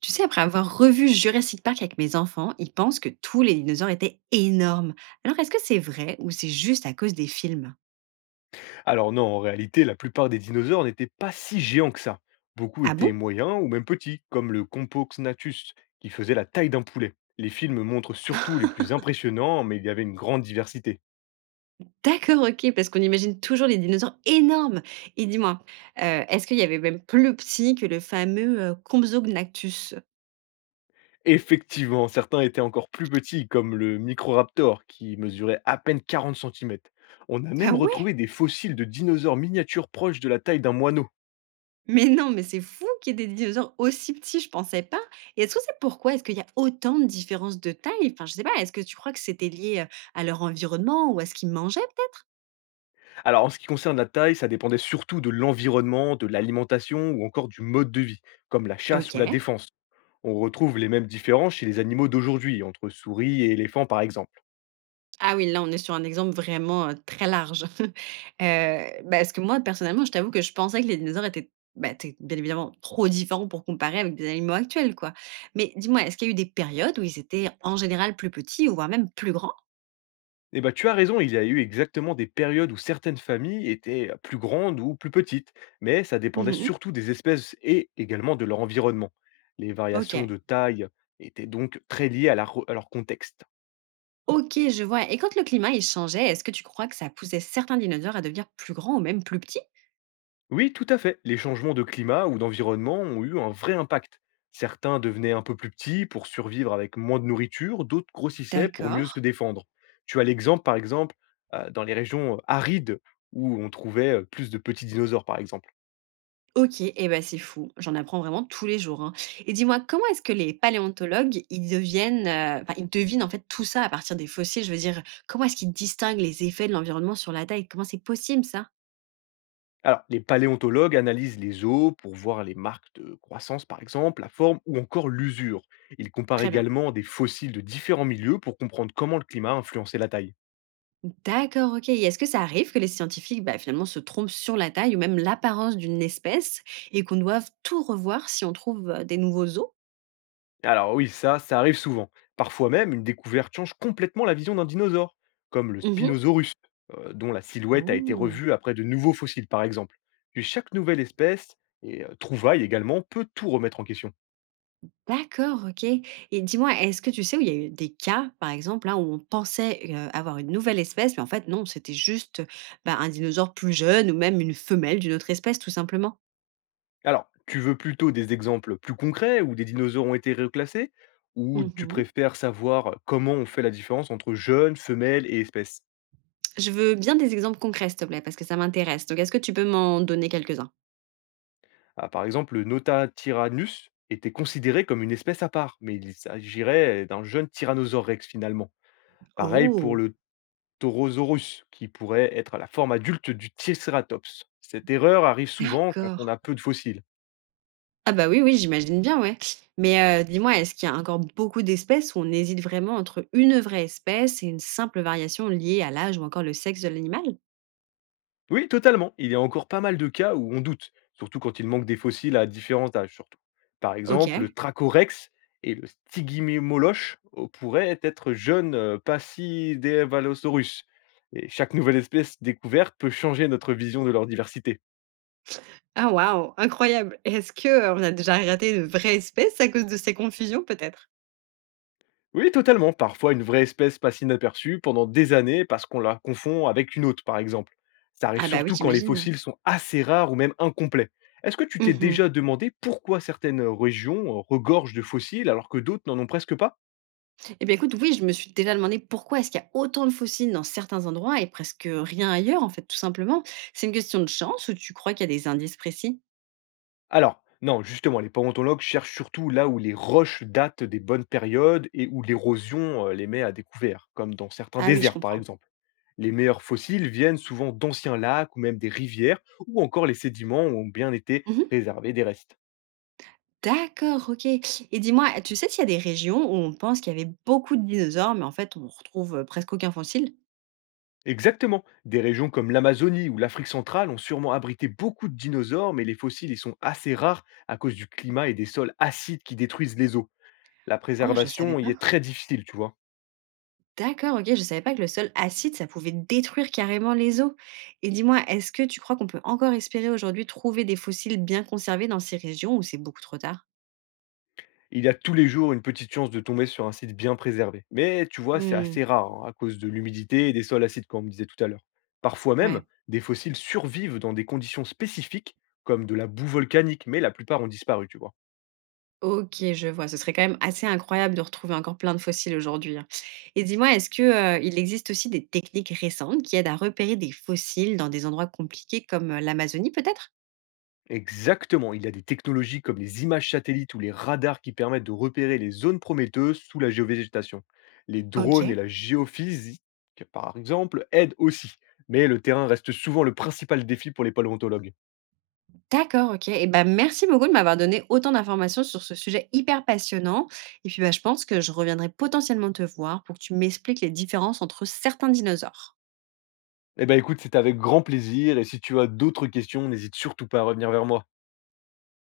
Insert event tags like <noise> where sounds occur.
Tu sais, après avoir revu Jurassic Park avec mes enfants, ils pensent que tous les dinosaures étaient énormes. Alors, est-ce que c'est vrai ou c'est juste à cause des films? Alors non, en réalité, la plupart des dinosaures n'étaient pas si géants que ça. Beaucoup Ah étaient bon? moyens ou même petits, comme le Compsognathus, qui faisait la taille d'un poulet. Les films montrent surtout les plus impressionnants, mais il y avait une grande diversité. D'accord, ok, parce qu'on imagine toujours les dinosaures énormes. Et dis-moi, est-ce qu'il y avait même plus petit que le fameux Compsognathrus? Effectivement, certains étaient encore plus petits, comme le Microraptor, qui mesurait à peine 40 centimètres. On a Ah même ouais. retrouvé des fossiles de dinosaures miniatures proches de la taille d'un moineau. Mais non, mais c'est fou qu'il y ait des dinosaures aussi petits, je pensais pas. Et est-ce que c'est pourquoi? Est-ce qu'il y a autant de différences de taille? Enfin, je sais pas, est-ce que tu crois que c'était lié à leur environnement ou à ce qu'ils mangeaient peut-être? Alors en ce qui concerne la taille, ça dépendait surtout de l'environnement, de l'alimentation ou encore du mode de vie, comme la chasse ou la Ok. défense. On retrouve les mêmes différences chez les animaux d'aujourd'hui, entre souris et éléphants par exemple. Ah oui, là, on est sur un exemple vraiment, très large. <laughs> Heu, parce que moi, personnellement, je t'avoue que je pensais que les dinosaures étaient, bah, étaient bien évidemment trop différents pour comparer avec des animaux actuels, quoi. Mais dis-moi, est-ce qu'il y a eu des périodes où ils étaient en général plus petits, ou voire même plus grands? Eh ben, tu as raison, il y a eu exactement des périodes où certaines familles étaient plus grandes ou plus petites, mais ça dépendait Mmh. surtout des espèces et également de leur environnement. Les variations OK. de taille étaient donc très liées à leur contexte. OK, je vois, et quand le climat, il changeait, est-ce que tu crois que ça poussait certains dinosaures à devenir plus grands ou même plus petits? Oui, tout à fait. Les changements de climat ou d'environnement ont eu un vrai impact. Certains devenaient un peu plus petits pour survivre avec moins de nourriture, d'autres grossissaient pour mieux D'accord. se défendre. Tu as l'exemple, par exemple, dans les régions arides où on trouvait plus de petits dinosaures, par exemple. OK et ben c'est fou, j'en apprends vraiment tous les jours, hein. Et dis-moi, comment est-ce que les paléontologues, ils deviennent, enfin, ils devinent, en fait, tout ça à partir des fossiles? Je veux dire, comment est-ce qu'ils distinguent les effets de l'environnement sur la taille? Comment c'est possible ça? Alors, les paléontologues analysent les os pour voir les marques de croissance, par exemple, la forme ou encore l'usure. Ils comparent Très bien. également des fossiles de différents milieux pour comprendre comment le climat influençait la taille. D'accord, OK, et est-ce que ça arrive que les scientifiques, bah, finalement, se trompent sur la taille ou même l'apparence d'une espèce et qu'on doive tout revoir si on trouve, des nouveaux os? Alors oui, ça arrive souvent. Parfois même, une découverte change complètement la vision d'un dinosaure, comme le Mmh. Spinosaurus, dont la silhouette a été Oh! revue après de nouveaux fossiles, par exemple. Puis chaque nouvelle espèce, et trouvaille également, peut tout remettre en question. D'accord, OK. Et dis-moi, est-ce que tu sais où il y a eu des cas, par exemple, hein, où on pensait, avoir une nouvelle espèce, mais en fait non, c'était juste, bah, un dinosaure plus jeune ou même une femelle d'une autre espèce, tout simplement? Alors, tu veux plutôt des exemples plus concrets où des dinosaures ont été reclassés, ou tu Mmh. préfères savoir comment on fait la différence entre jeunes, femelles et espèces? Je veux bien des exemples concrets, s'il te plaît, parce que ça m'intéresse. Donc est-ce que tu peux m'en donner quelques-uns? Ah, par exemple, le Notatyrannus était considéré comme une espèce à part, mais il s'agirait d'un jeune tyrannosaure rex finalement. Pareil pour Oh! le Taurosaurus, qui pourrait être la forme adulte du Triceratops. Cette erreur arrive souvent quand D'accord. on a peu de fossiles. Ah bah, oui, oui, j'imagine bien, ouais. Mais, dis-moi, est-ce qu'il y a encore beaucoup d'espèces où on hésite vraiment entre une vraie espèce et une simple variation liée à l'âge ou encore le sexe de l'animal? Oui, totalement. Il y a encore pas mal de cas où on doute, surtout quand il manque des fossiles à différents âges, surtout. Par exemple, le OK. Trachorex et le Stygimoloch pourraient être jeunes Passidevalosaurus. Et chaque nouvelle espèce découverte peut changer notre vision de leur diversité. Ah waouh, incroyable! Et est-ce que, on a déjà raté de vraies espèces à cause de ces confusions peut-être? Oui, totalement. Parfois, une vraie espèce passe inaperçue pendant des années parce qu'on la confond avec une autre, par exemple. Ça arrive Ah bah oui, surtout quand les j'imagine. fossiles sont assez rares ou même incomplets. Est-ce que tu t'es Mmh mh. déjà demandé pourquoi certaines régions regorgent de fossiles alors que d'autres n'en ont presque pas? Et bien écoute, oui, je me suis déjà demandé pourquoi est-ce qu'il y a autant de fossiles dans certains endroits et presque rien ailleurs, en fait, tout simplement. C'est une question de chance ou tu crois qu'il y a des indices précis? Alors, non, justement, les paléontologues cherchent surtout là où les roches datent des bonnes périodes et où l'érosion les met à découvert, comme dans certains Ah oui, je déserts par comprends. exemple. Les meilleurs fossiles viennent souvent d'anciens lacs ou même des rivières, où encore les sédiments ont bien été Mmh. préservés des restes. D'accord, OK. Et dis-moi, tu sais s'il y a des régions où on pense qu'il y avait beaucoup de dinosaures, mais en fait on retrouve, presque aucun fossile? Exactement, des régions comme l'Amazonie ou l'Afrique centrale ont sûrement abrité beaucoup de dinosaures, mais les fossiles y sont assez rares à cause du climat et des sols acides qui détruisent les eaux. La Oh, je savais préservation y est pas. très difficile, tu vois. D'accord, OK, je savais pas que le sol acide, ça pouvait détruire carrément les os. Et dis-moi, est-ce que tu crois qu'on peut encore espérer aujourd'hui trouver des fossiles bien conservés dans ces régions, ou c'est beaucoup trop tard? Il y a tous les jours une petite chance de tomber sur un site bien préservé. Mais tu vois, c'est Hmm, assez rare hein, à cause de l'humidité et des sols acides, comme on me disait tout à l'heure. Parfois même, ouais. des fossiles survivent dans des conditions spécifiques, comme de la boue volcanique, mais la plupart ont disparu, tu vois. Ok, je vois. Ce serait quand même assez incroyable de retrouver encore plein de fossiles aujourd'hui, hein. Et dis-moi, est-ce que, il existe aussi des techniques récentes qui aident à repérer des fossiles dans des endroits compliqués comme l'Amazonie peut-être? Exactement, il y a des technologies comme les images satellites ou les radars qui permettent de repérer les zones prometteuses sous la géovégétation. Les drones et Ok. la géophysique, par exemple, aident aussi. Mais le terrain reste souvent le principal défi pour les paléontologues. D'accord, OK et ben merci beaucoup de m'avoir donné autant d'informations sur ce sujet hyper passionnant, et puis, bah, je pense que je reviendrai potentiellement te voir pour que tu m'expliques les différences entre certains dinosaures. Eh ben, écoute, c'était avec grand plaisir et si tu as d'autres questions, n'hésite surtout pas à revenir vers moi.